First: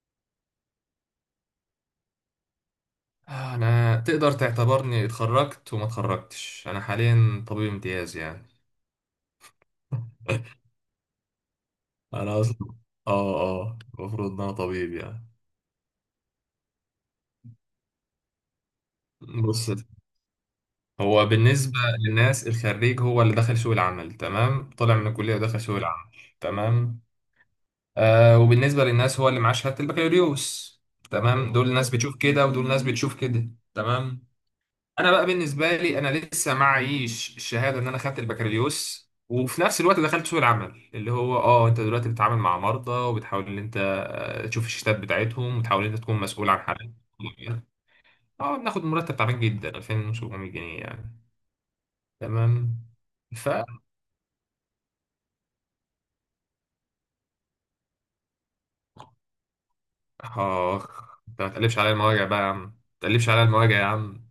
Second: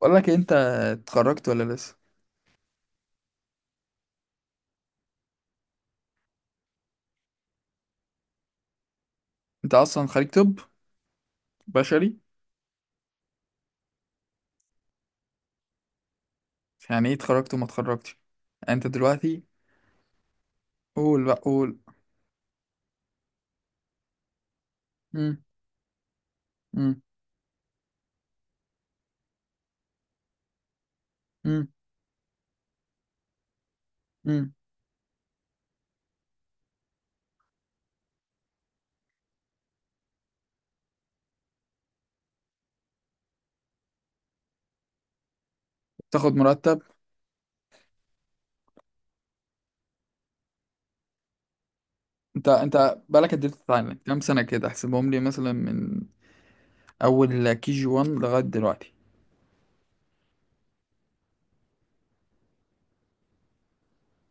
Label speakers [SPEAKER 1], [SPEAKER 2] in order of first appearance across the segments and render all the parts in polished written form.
[SPEAKER 1] بقول لك إيه، انت اتخرجت ولا لسه؟
[SPEAKER 2] انا تقدر تعتبرني اتخرجت وما اتخرجتش، انا حاليا طبيب امتياز يعني.
[SPEAKER 1] انت اصلا خريج طب بشري؟
[SPEAKER 2] انا اصلا، اه المفروض ان انا طبيب يعني.
[SPEAKER 1] يعني ايه اتخرجت وما اتخرجتش؟ يعني انت دلوقتي؟
[SPEAKER 2] بص،
[SPEAKER 1] قول
[SPEAKER 2] هو
[SPEAKER 1] بقى قول.
[SPEAKER 2] بالنسبه للناس الخريج هو اللي دخل سوق العمل، تمام، طلع من الكليه
[SPEAKER 1] مم.
[SPEAKER 2] ودخل سوق العمل. تمام.
[SPEAKER 1] مم.
[SPEAKER 2] وبالنسبه للناس هو اللي معاه شهاده البكالوريوس. تمام،
[SPEAKER 1] مم.
[SPEAKER 2] دول ناس بتشوف كده ودول ناس بتشوف كده. تمام.
[SPEAKER 1] مم.
[SPEAKER 2] انا بقى بالنسبه لي، انا لسه معيش الشهاده ان انا خدت البكالوريوس وفي نفس الوقت دخلت سوق العمل، اللي هو انت دلوقتي بتتعامل مع مرضى وبتحاول ان انت تشوف الشتات بتاعتهم وتحاول ان انت تكون
[SPEAKER 1] تاخد
[SPEAKER 2] مسؤول عن
[SPEAKER 1] مرتب.
[SPEAKER 2] حالات. اه، بناخد مرتب تعبان جدا، 2700 جنيه يعني.
[SPEAKER 1] انت
[SPEAKER 2] تمام.
[SPEAKER 1] انت بقالك قد
[SPEAKER 2] ف
[SPEAKER 1] ايه بتتعلم كام سنه؟ كده احسبهم لي مثلا من اول كي جي 1 لغايه دلوقتي.
[SPEAKER 2] اخ، انت ما تقلبش عليا المواجع بقى يا عم، ما تقلبش عليا المواجع يا عم.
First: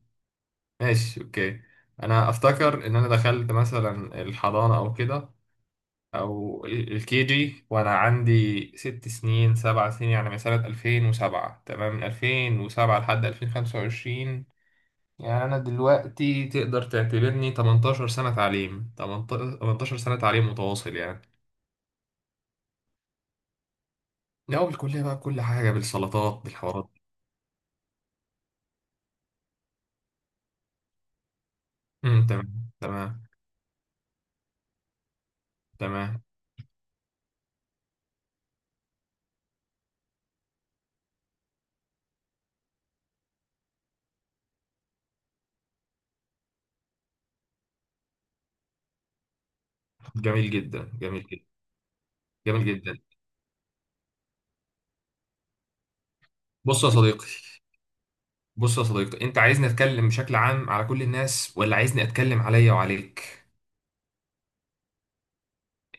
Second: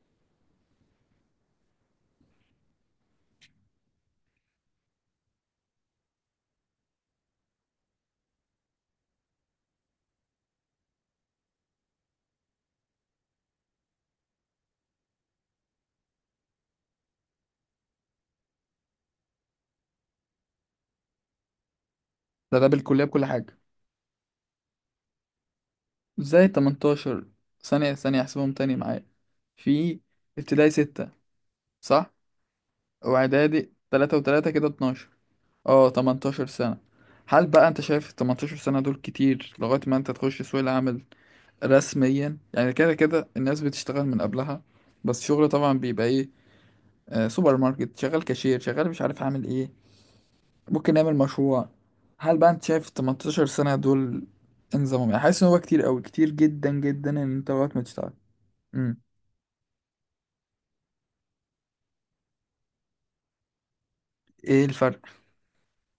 [SPEAKER 2] ماشي، اوكي. انا افتكر ان انا دخلت مثلا الحضانه او كده، او الكي جي، وانا عندي 6 سنين 7 سنين يعني، من سنة 2007. تمام، من 2007 لحد 2025. يعني انا دلوقتي تقدر تعتبرني 18 سنة تعليم، 18 سنة تعليم متواصل يعني.
[SPEAKER 1] ده بالكليه بكل حاجه؟
[SPEAKER 2] لا، بالكلية بقى، بكل حاجة، بالسلطات،
[SPEAKER 1] ازاي
[SPEAKER 2] بالحوارات.
[SPEAKER 1] 18؟ ثانيه ثانيه، احسبهم تاني معايا. في ابتدائي 6، صح؟
[SPEAKER 2] امم، تمام تمام.
[SPEAKER 1] واعدادي 3 و3، كده 12. اه
[SPEAKER 2] تمام.
[SPEAKER 1] 18 سنة. هل بقى انت شايف ال 18 سنة دول كتير لغاية ما انت تخش سوق العمل رسميا؟ يعني كده كده الناس بتشتغل من قبلها، بس شغل طبعا بيبقى ايه؟ سوبر ماركت، شغال كاشير، شغال مش عارف عامل ايه.
[SPEAKER 2] جميل جدا،
[SPEAKER 1] ممكن نعمل
[SPEAKER 2] جميل جدا.
[SPEAKER 1] مشروع. هل بقى انت
[SPEAKER 2] جميل
[SPEAKER 1] شايف ال
[SPEAKER 2] جدا.
[SPEAKER 1] 18 سنة دول انظمهم؟ يعني حاسس ان هو كتير قوي، كتير جدا
[SPEAKER 2] بص يا
[SPEAKER 1] جدا، ان
[SPEAKER 2] صديقي،
[SPEAKER 1] انت لغاية ما تشتغل؟
[SPEAKER 2] بص يا
[SPEAKER 1] امم.
[SPEAKER 2] صديقي، انت عايزني اتكلم بشكل عام على كل الناس، ولا عايزني اتكلم عليا وعليك؟
[SPEAKER 1] ايه الفرق؟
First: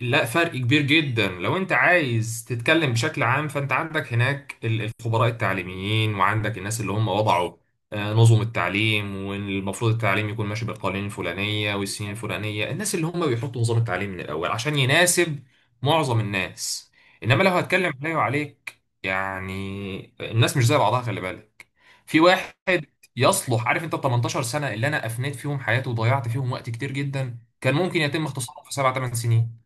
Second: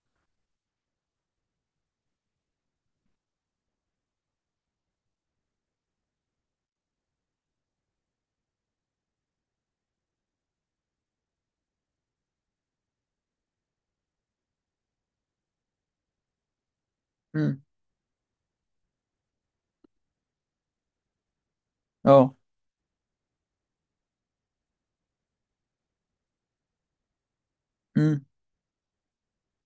[SPEAKER 2] لا، فرق كبير جدا. لو انت عايز تتكلم بشكل عام، فانت عندك هناك الخبراء التعليميين، وعندك الناس اللي هم وضعوا نظم التعليم، والمفروض التعليم يكون ماشي بالقوانين الفلانية والسنين الفلانية. الناس اللي هم بيحطوا نظام التعليم من الأول عشان يناسب معظم الناس. إنما لو
[SPEAKER 1] امم.
[SPEAKER 2] هتكلم عليه وعليك، يعني الناس مش زي بعضها، خلي بالك. في
[SPEAKER 1] اه.
[SPEAKER 2] واحد يصلح، عارف، انت 18 سنة اللي انا افنيت فيهم حياتي وضيعت فيهم وقت كتير جدا كان ممكن
[SPEAKER 1] امم.
[SPEAKER 2] يتم اختصاره في 7 8 سنين،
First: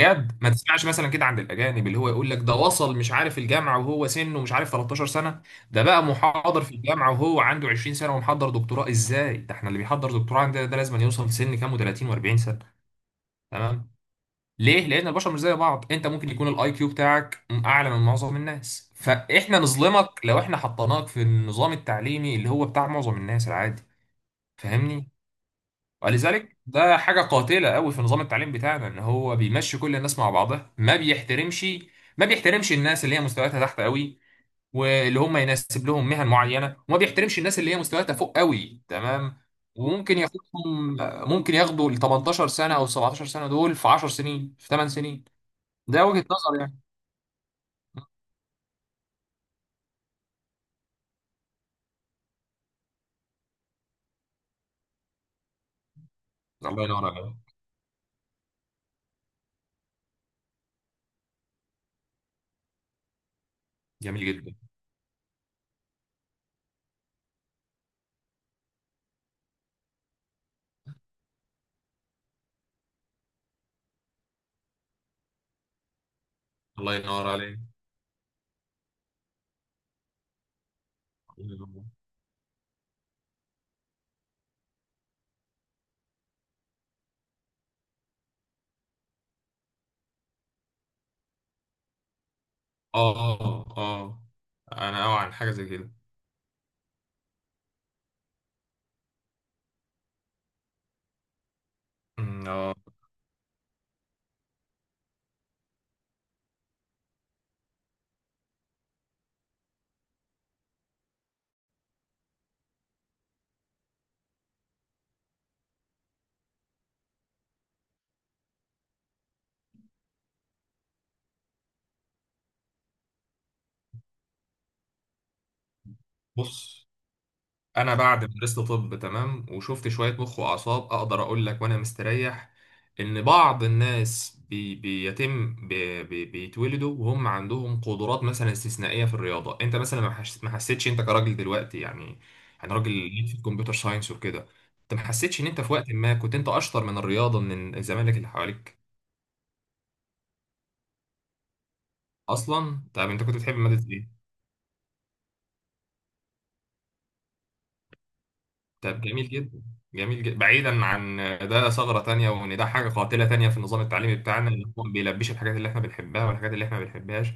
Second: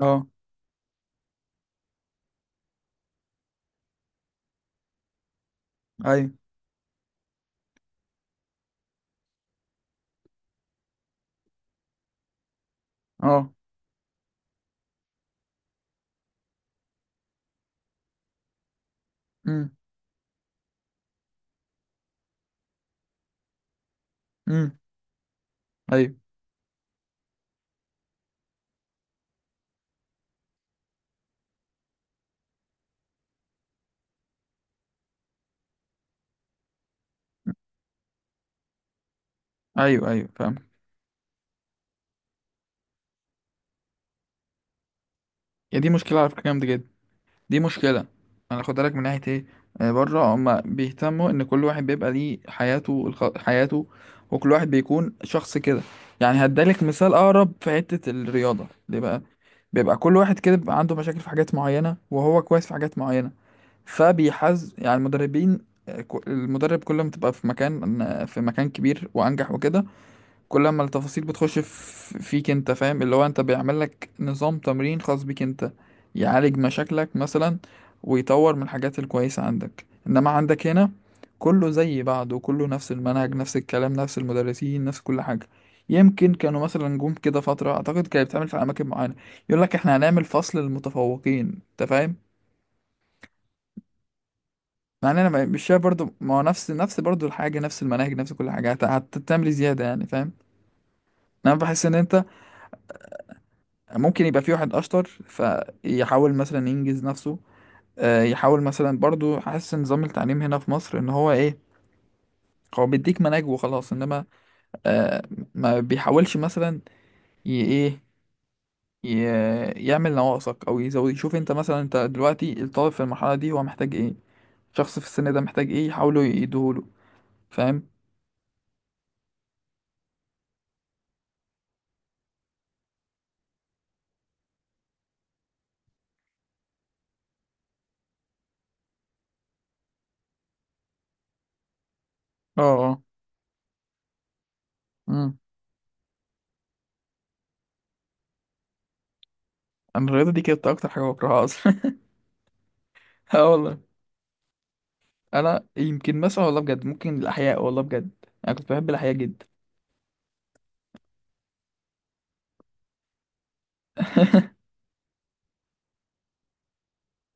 [SPEAKER 1] اه.
[SPEAKER 2] ما تسمعش مثلا كده عند الاجانب، اللي هو يقول لك ده وصل، مش عارف، الجامعه وهو سنه، مش عارف، 13 سنه. ده بقى
[SPEAKER 1] ايوه.
[SPEAKER 2] محاضر في الجامعه وهو عنده 20 سنه، ومحضر دكتوراه. ازاي؟ ده احنا اللي بيحضر دكتوراه عندنا ده لازم يوصل في سن كام، و30 و40 سنه.
[SPEAKER 1] اه.
[SPEAKER 2] تمام. ليه؟ لان البشر مش زي بعض. انت ممكن يكون الاي كيو بتاعك اعلى من معظم الناس، فاحنا
[SPEAKER 1] امم.
[SPEAKER 2] نظلمك لو احنا حطيناك في النظام التعليمي اللي هو بتاع معظم الناس العادي.
[SPEAKER 1] امم.
[SPEAKER 2] فاهمني؟
[SPEAKER 1] ايوه.
[SPEAKER 2] ولذلك ده حاجة قاتلة قوي في نظام التعليم بتاعنا، ان هو بيمشي كل الناس مع بعضها. ما بيحترمش، ما بيحترمش الناس اللي هي مستوياتها تحت قوي، واللي هم يناسب لهم مهن معينة، وما بيحترمش الناس اللي هي مستوياتها فوق قوي، تمام،
[SPEAKER 1] ايوه.
[SPEAKER 2] وممكن
[SPEAKER 1] ايوه فاهم.
[SPEAKER 2] ياخدهم، ممكن ياخدوا ال 18 سنة او 17 سنة دول في 10 سنين، في 8 سنين.
[SPEAKER 1] يا دي
[SPEAKER 2] ده
[SPEAKER 1] مشكلة
[SPEAKER 2] وجهة
[SPEAKER 1] على فكرة
[SPEAKER 2] نظر
[SPEAKER 1] جامدة
[SPEAKER 2] يعني.
[SPEAKER 1] جدا، دي مشكلة. انا خد بالك من ناحية ايه. بره هما بيهتموا ان كل واحد بيبقى ليه حياته، حياته، وكل واحد بيكون شخص كده. يعني هدالك
[SPEAKER 2] الله ينور
[SPEAKER 1] مثال
[SPEAKER 2] عليك.
[SPEAKER 1] اقرب في حتة الرياضة، ليه بقى؟ بيبقى كل واحد كده بيبقى عنده مشاكل في حاجات معينة وهو كويس في حاجات معينة،
[SPEAKER 2] جميل جدا.
[SPEAKER 1] فبيحز يعني المدربين. المدرب كل ما تبقى في مكان، في مكان كبير وانجح وكده، كل ما التفاصيل بتخش فيك انت، فاهم؟ اللي هو انت بيعمل لك نظام تمرين خاص بيك انت، يعالج
[SPEAKER 2] الله
[SPEAKER 1] مشاكلك
[SPEAKER 2] ينور
[SPEAKER 1] مثلا
[SPEAKER 2] عليك.
[SPEAKER 1] ويطور من الحاجات الكويسة عندك. انما عندك هنا
[SPEAKER 2] الله
[SPEAKER 1] كله
[SPEAKER 2] ينور.
[SPEAKER 1] زي بعضه، كله نفس المنهج نفس الكلام نفس المدرسين نفس كل حاجة. يمكن كانوا مثلا جم كده فترة، اعتقد كانت بتعمل في اماكن معينة، يقول لك احنا هنعمل فصل للمتفوقين، انت فاهم؟
[SPEAKER 2] اه اه اه، انا
[SPEAKER 1] يعني
[SPEAKER 2] اوعى
[SPEAKER 1] انا
[SPEAKER 2] عن حاجة
[SPEAKER 1] مش
[SPEAKER 2] زي
[SPEAKER 1] شايف
[SPEAKER 2] كده.
[SPEAKER 1] برضو، ما هو نفس برضو الحاجة، نفس المناهج نفس كل حاجة، هتعمل إيه زيادة يعني، فاهم؟ انا بحس ان انت
[SPEAKER 2] أمم، اه.
[SPEAKER 1] ممكن يبقى في واحد اشطر فيحاول مثلا ينجز نفسه، يحاول مثلا برضو حاسس ان نظام التعليم هنا في مصر ان هو ايه، هو بيديك مناهج وخلاص. انما آه، ما بيحاولش مثلا ي- ايه يعمل نواقصك او يزود، يشوف انت مثلا انت دلوقتي الطالب في المرحله دي هو محتاج ايه، الشخص في السن ده محتاج ايه يحاولوا يديهوله.
[SPEAKER 2] بص،
[SPEAKER 1] فاهم؟
[SPEAKER 2] انا بعد ما درست طب، تمام، وشفت شويه مخ واعصاب، اقدر اقول لك وانا مستريح ان بعض الناس بي بيتم بي بي بيتولدوا وهم عندهم قدرات مثلا استثنائيه في الرياضه. انت مثلا ما حسيتش انت كراجل دلوقتي يعني.
[SPEAKER 1] اه.
[SPEAKER 2] انا راجل
[SPEAKER 1] اه.
[SPEAKER 2] ليك في الكمبيوتر ساينس وكده. انت ما
[SPEAKER 1] امم.
[SPEAKER 2] حسيتش ان انت في وقت ما كنت انت اشطر من الرياضه، من الزمالك اللي حواليك؟
[SPEAKER 1] انا الرياضه دي كانت اكتر حاجه بكرهها اصلا.
[SPEAKER 2] اصلا طب انت كنت
[SPEAKER 1] اه
[SPEAKER 2] بتحب
[SPEAKER 1] والله.
[SPEAKER 2] ماده ايه؟
[SPEAKER 1] انا يمكن مثلا والله بجد ممكن الاحياء، والله بجد انا كنت بحب
[SPEAKER 2] طب
[SPEAKER 1] الاحياء
[SPEAKER 2] جميل
[SPEAKER 1] جدا.
[SPEAKER 2] جدا، جميل جدا. بعيدا عن ده، ثغرة تانية، وان ده حاجة قاتلة تانية في النظام التعليمي بتاعنا، ان هو ما بيلبيش الحاجات اللي احنا بنحبها والحاجات اللي احنا ما بنحبهاش.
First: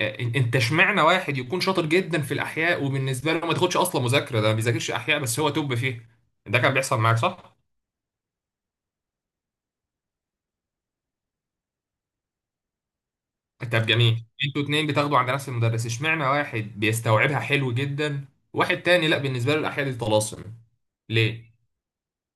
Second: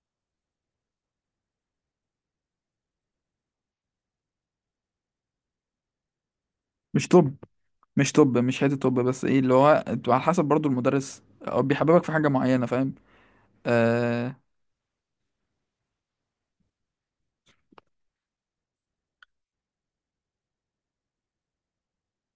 [SPEAKER 2] انت اشمعنى واحد يكون شاطر جدا في الاحياء وبالنسبة له ما تاخدش اصلا مذاكرة، ده ما بيذاكرش احياء بس هو توب فيه. ده كان بيحصل
[SPEAKER 1] مش
[SPEAKER 2] معاك،
[SPEAKER 1] طب،
[SPEAKER 2] صح؟
[SPEAKER 1] مش طب مش حته طب، بس ايه اللي هو انتوا على حسب برضو المدرس، هو بيحببك في حاجه معينه، فاهم؟
[SPEAKER 2] طب جميل،
[SPEAKER 1] آه...
[SPEAKER 2] انتوا اتنين بتاخدوا عند نفس المدرس، اشمعنى واحد بيستوعبها حلو جدا، واحد تاني لا، بالنسبة له الاحياء دي طلاسم. ليه؟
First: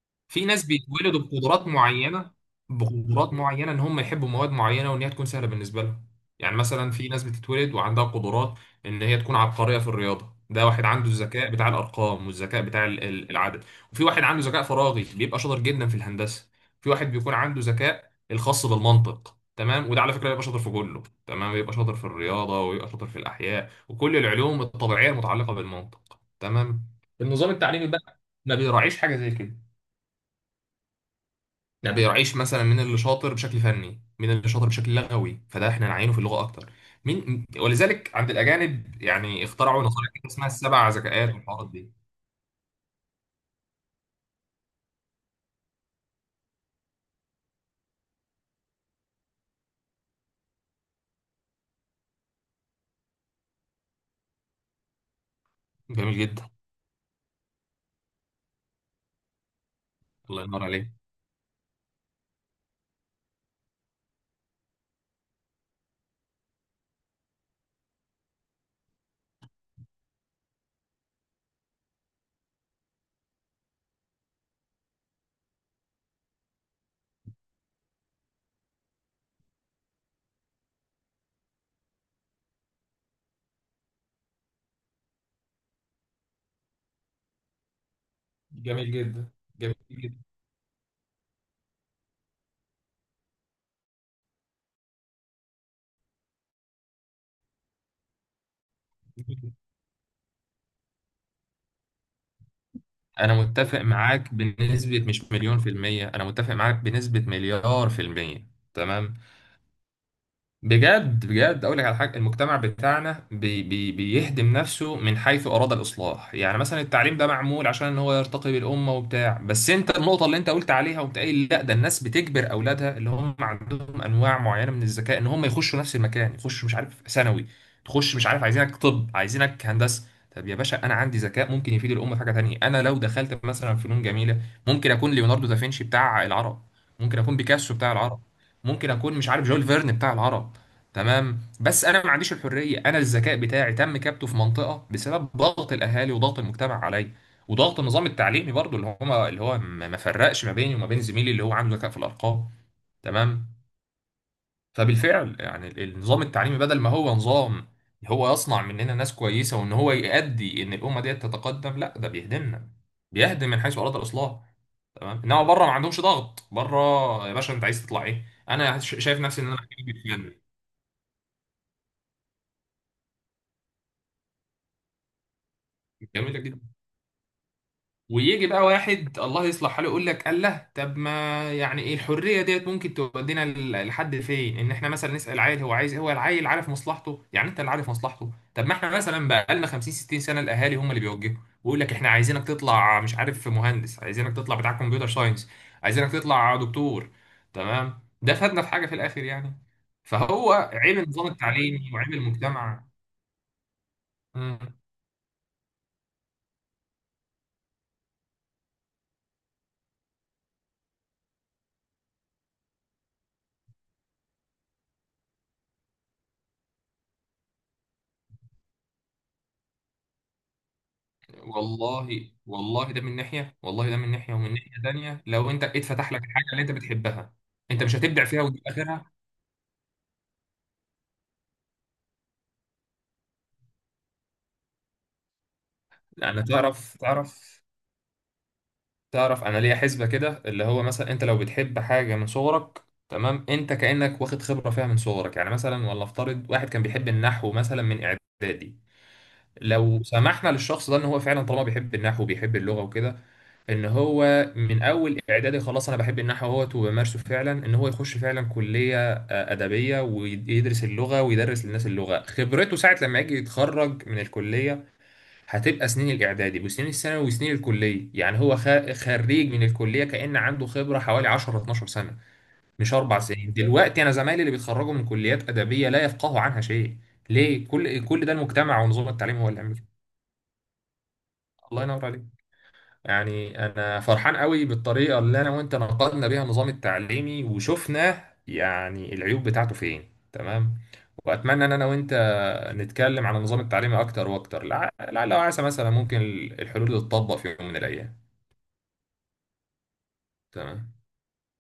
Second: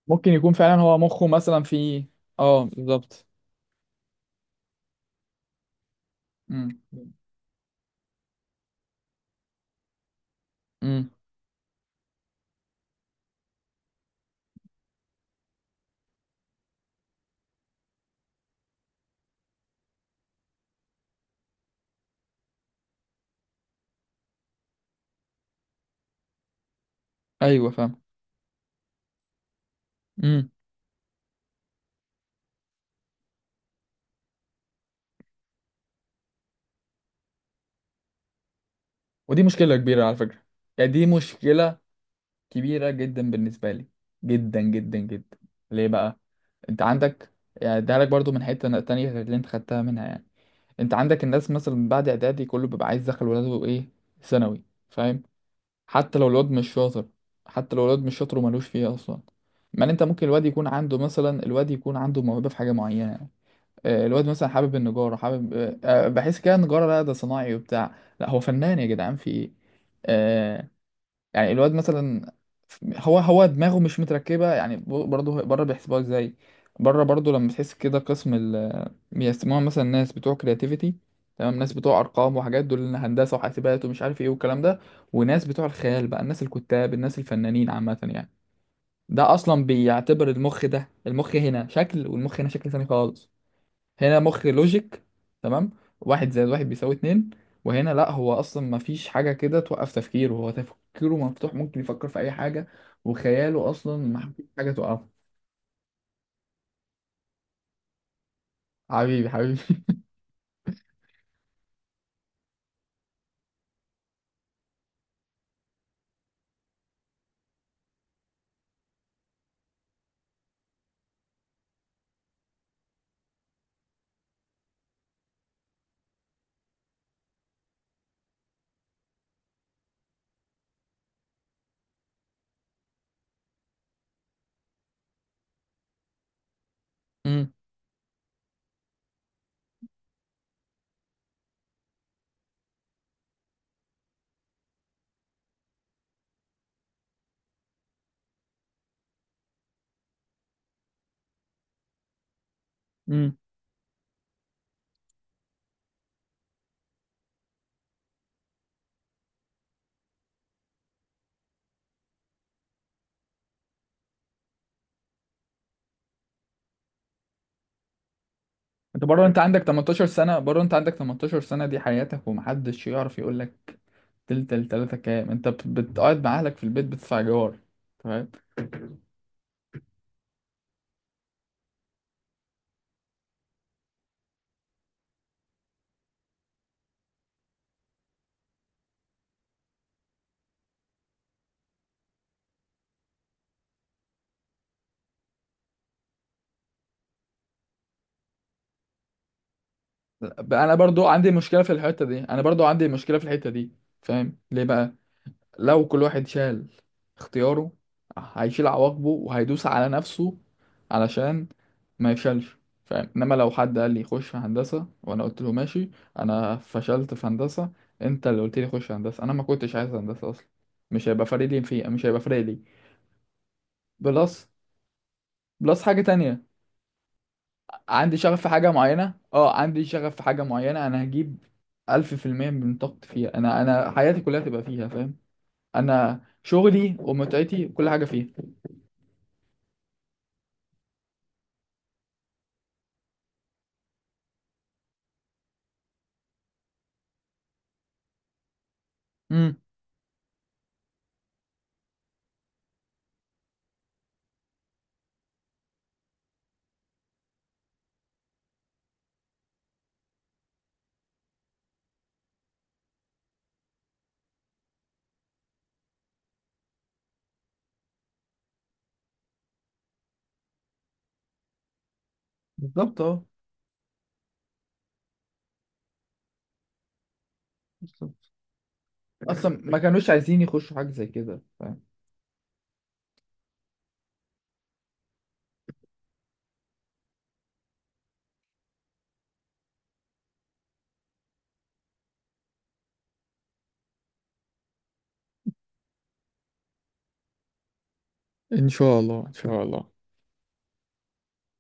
[SPEAKER 1] ممكن
[SPEAKER 2] في
[SPEAKER 1] يكون
[SPEAKER 2] ناس
[SPEAKER 1] فعلا هو
[SPEAKER 2] بيتولدوا
[SPEAKER 1] مخه مثلا
[SPEAKER 2] بقدرات
[SPEAKER 1] في.
[SPEAKER 2] معينه،
[SPEAKER 1] اه بالظبط.
[SPEAKER 2] بقدرات معينه ان هم يحبوا مواد معينه وان هي تكون سهله بالنسبه لهم. يعني
[SPEAKER 1] مم.
[SPEAKER 2] مثلا في ناس بتتولد وعندها قدرات ان هي تكون عبقريه في الرياضه. ده واحد
[SPEAKER 1] امم.
[SPEAKER 2] عنده الذكاء بتاع الارقام والذكاء بتاع العدد. وفي واحد عنده ذكاء فراغي بيبقى شاطر جدا في الهندسه. في واحد بيكون عنده ذكاء الخاص بالمنطق، تمام، وده على فكره بيبقى شاطر في كله. تمام، بيبقى شاطر في الرياضه ويبقى شاطر في الاحياء وكل العلوم الطبيعيه المتعلقه بالمنطق. تمام. النظام
[SPEAKER 1] ايوه
[SPEAKER 2] التعليمي
[SPEAKER 1] فاهم.
[SPEAKER 2] بقى ما بيراعيش حاجه زي كده.
[SPEAKER 1] امم.
[SPEAKER 2] لا بيراعيش مثلا مين اللي شاطر بشكل فني، مين اللي شاطر بشكل لغوي فده احنا نعينه في اللغه اكتر، مين. ولذلك عند الاجانب
[SPEAKER 1] ودي
[SPEAKER 2] يعني
[SPEAKER 1] مشكلة
[SPEAKER 2] اخترعوا
[SPEAKER 1] كبيرة
[SPEAKER 2] نظريه
[SPEAKER 1] على
[SPEAKER 2] كده
[SPEAKER 1] فكرة.
[SPEAKER 2] اسمها السبع
[SPEAKER 1] يعني دي
[SPEAKER 2] ذكاءات والحوارات
[SPEAKER 1] مشكلة
[SPEAKER 2] دي.
[SPEAKER 1] كبيرة جدا بالنسبة لي، جدا جدا جدا. ليه بقى؟ انت عندك يعني ده لك برضو من حتة تانية غير اللي انت خدتها منها يعني. انت عندك الناس مثلا بعد اعدادي كله بيبقى عايز يدخل ولاده ايه؟ ثانوي. فاهم؟
[SPEAKER 2] جميل
[SPEAKER 1] حتى لو
[SPEAKER 2] جدا.
[SPEAKER 1] الواد مش شاطر، حتى لو الواد مش شاطر وملوش فيه اصلا. ما انت ممكن
[SPEAKER 2] الله
[SPEAKER 1] الواد
[SPEAKER 2] ينور
[SPEAKER 1] يكون
[SPEAKER 2] عليك.
[SPEAKER 1] عنده مثلا، الواد يكون عنده موهبه في حاجه معينه. الواد مثلا حابب النجاره، حابب، بحس كده النجاره لا ده صناعي وبتاع، لا هو فنان يا جدعان في ايه. آه، يعني الواد مثلا هو دماغه مش متركبة يعني، برضه بره بيحسبوها ازاي؟ بره برضه لما تحس كده قسم ال، بيسموها مثلا ناس بتوع كرياتيفيتي، تمام، ناس بتوع ارقام وحاجات دول إن هندسة وحاسبات ومش عارف ايه والكلام ده، وناس بتوع الخيال بقى الناس الكتاب الناس الفنانين عامة يعني.
[SPEAKER 2] جميل جدا.
[SPEAKER 1] ده اصلا
[SPEAKER 2] جميل
[SPEAKER 1] بيعتبر المخ، ده المخ هنا شكل والمخ هنا شكل تاني خالص. هنا مخ لوجيك، تمام، واحد زائد واحد بيساوي اتنين. وهنا لا هو اصلا ما فيش حاجه
[SPEAKER 2] جدا.
[SPEAKER 1] كده توقف تفكيره، هو تفكيره مفتوح ممكن يفكر في اي حاجه،
[SPEAKER 2] انا
[SPEAKER 1] وخياله
[SPEAKER 2] متفق
[SPEAKER 1] اصلا ما
[SPEAKER 2] معاك
[SPEAKER 1] فيش حاجه
[SPEAKER 2] بنسبه
[SPEAKER 1] توقفه.
[SPEAKER 2] مش مليون في الميه، انا متفق معاك بنسبه مليار في الميه. تمام.
[SPEAKER 1] حبيبي حبيبي
[SPEAKER 2] بجد بجد، اقول لك على حاجه. المجتمع بتاعنا بي بي بيهدم نفسه من حيث اراد الاصلاح. يعني مثلا التعليم ده معمول عشان ان هو يرتقي بالامه وبتاع، بس انت النقطه اللي انت قلت عليها وقمت قايل، لا، ده الناس بتجبر اولادها اللي هم عندهم انواع معينه من الذكاء ان هم يخشوا نفس المكان، يخشوا، مش عارف، ثانوي. تخش، مش عارف، عايزينك طب، عايزينك هندسه. طب يا باشا، انا عندي ذكاء ممكن يفيد الامه في حاجه تانيه. انا لو دخلت مثلا فنون جميله، ممكن اكون ليوناردو دافنشي بتاع العرب، ممكن اكون
[SPEAKER 1] امم.
[SPEAKER 2] بيكاسو بتاع العرب، ممكن اكون، مش عارف، جول فيرن بتاع العرب. تمام. بس انا ما عنديش الحريه. انا الذكاء بتاعي تم كبته في منطقه بسبب ضغط الاهالي وضغط المجتمع عليا وضغط النظام التعليمي برضو، اللي هو ما فرقش ما بيني وما بين زميلي اللي هو عنده ذكاء في الارقام.
[SPEAKER 1] امم.
[SPEAKER 2] تمام. فبالفعل يعني النظام التعليمي، بدل ما هو نظام هو يصنع مننا ناس كويسه وان هو يؤدي ان الامه ديت تتقدم، لا، ده بيهدمنا. بيهدم من حيث اراد الاصلاح. تمام. انما بره ما عندهمش ضغط. بره، يا باشا انت عايز تطلع ايه؟ انا
[SPEAKER 1] انت
[SPEAKER 2] شايف
[SPEAKER 1] بره انت
[SPEAKER 2] نفسي ان انا
[SPEAKER 1] عندك 18
[SPEAKER 2] جميله
[SPEAKER 1] سنه، بره انت عندك 18 سنه دي حياتك، ومحدش يعرف يقول لك تلاتة كام. انت بتقعد مع اهلك في
[SPEAKER 2] جدا،
[SPEAKER 1] البيت بتدفع جوار؟ تمام.
[SPEAKER 2] ويجي بقى واحد الله يصلح حاله يقول لك الله، طب ما. يعني ايه الحريه ديت ممكن تودينا لحد فين؟ ان احنا مثلا نسال عيل هو عايز، هو العيل عارف مصلحته يعني؟ انت اللي عارف مصلحته، طب ما احنا مثلا بقى لنا 50 60 سنه، الاهالي هم اللي بيوجهوا، ويقول لك احنا عايزينك تطلع، مش عارف، مهندس، عايزينك تطلع بتاع كمبيوتر ساينس، عايزينك تطلع دكتور. تمام. ده فادنا في حاجه في الاخر يعني؟ فهو
[SPEAKER 1] انا
[SPEAKER 2] عيب
[SPEAKER 1] برضو
[SPEAKER 2] النظام
[SPEAKER 1] عندي مشكله في
[SPEAKER 2] التعليمي
[SPEAKER 1] الحته
[SPEAKER 2] وعيب
[SPEAKER 1] دي، انا برضو
[SPEAKER 2] المجتمع.
[SPEAKER 1] عندي مشكله في الحته دي. فاهم ليه بقى؟ لو كل واحد شال اختياره، هيشيل عواقبه وهيدوس على نفسه علشان ما يفشلش. فاهم؟ انما لو حد قال لي خش في هندسة وانا قلت له ماشي، انا فشلت في هندسة، انت اللي قلت لي خش هندسة، انا ما كنتش عايز هندسة اصلا. مش هيبقى فارق لي مش هيبقى
[SPEAKER 2] والله
[SPEAKER 1] فارق لي.
[SPEAKER 2] والله ده من ناحية، والله ده من ناحية،
[SPEAKER 1] بلس،
[SPEAKER 2] ومن ناحية تانية لو انت
[SPEAKER 1] بلس حاجة
[SPEAKER 2] اتفتح لك
[SPEAKER 1] تانية.
[SPEAKER 2] الحاجة اللي انت بتحبها، انت مش
[SPEAKER 1] عندي
[SPEAKER 2] هتبدع
[SPEAKER 1] شغف
[SPEAKER 2] فيها
[SPEAKER 1] في
[SPEAKER 2] وتجيب
[SPEAKER 1] حاجة
[SPEAKER 2] اخرها.
[SPEAKER 1] معينة، اه عندي شغف في حاجة معينة، انا هجيب 100% من طاقتي فيها. انا حياتي كلها تبقى فيها، فاهم؟ انا
[SPEAKER 2] انا تعرف
[SPEAKER 1] شغلي
[SPEAKER 2] تعرف
[SPEAKER 1] ومتعتي وكل حاجة فيها.
[SPEAKER 2] تعرف، انا ليا حسبة كده، اللي هو مثلا انت لو بتحب حاجة من صغرك، تمام، انت كأنك واخد خبرة فيها من صغرك. يعني مثلا، ولا افترض واحد كان بيحب النحو مثلا من اعدادي،
[SPEAKER 1] مم.
[SPEAKER 2] لو سمحنا للشخص ده، ان هو فعلا طالما بيحب النحو وبيحب اللغه وكده، ان هو من اول اعدادي خلاص انا بحب النحو اهوت وبمارسه فعلا، ان هو يخش فعلا كليه ادبيه ويدرس اللغه ويدرس للناس اللغه، خبرته ساعه لما يجي يتخرج من الكليه هتبقى سنين الاعدادي وسنين الثانوي وسنين الكليه. يعني هو خريج من الكليه كان عنده خبره حوالي 10 12 سنه، مش
[SPEAKER 1] بالظبط
[SPEAKER 2] اربع
[SPEAKER 1] اه.
[SPEAKER 2] سنين دلوقتي انا زمايلي اللي بيتخرجوا من كليات ادبيه لا يفقهوا عنها شيء. ليه؟ كل
[SPEAKER 1] بالظبط
[SPEAKER 2] ده المجتمع ونظام التعليم هو اللي
[SPEAKER 1] اصلا
[SPEAKER 2] عامل.
[SPEAKER 1] ما كانوش عايزين يخشوا حاجه زي كده، فاهم؟
[SPEAKER 2] الله ينور عليك. يعني انا فرحان قوي بالطريقه اللي انا وانت نقدنا بيها النظام التعليمي وشفنا يعني العيوب بتاعته فين. تمام. واتمنى ان انا وانت نتكلم عن النظام التعليمي اكتر واكتر، لعل وعسى مثلا ممكن الحلول تتطبق في يوم من الايام.
[SPEAKER 1] ان شاء الله ان شاء الله.
[SPEAKER 2] تمام.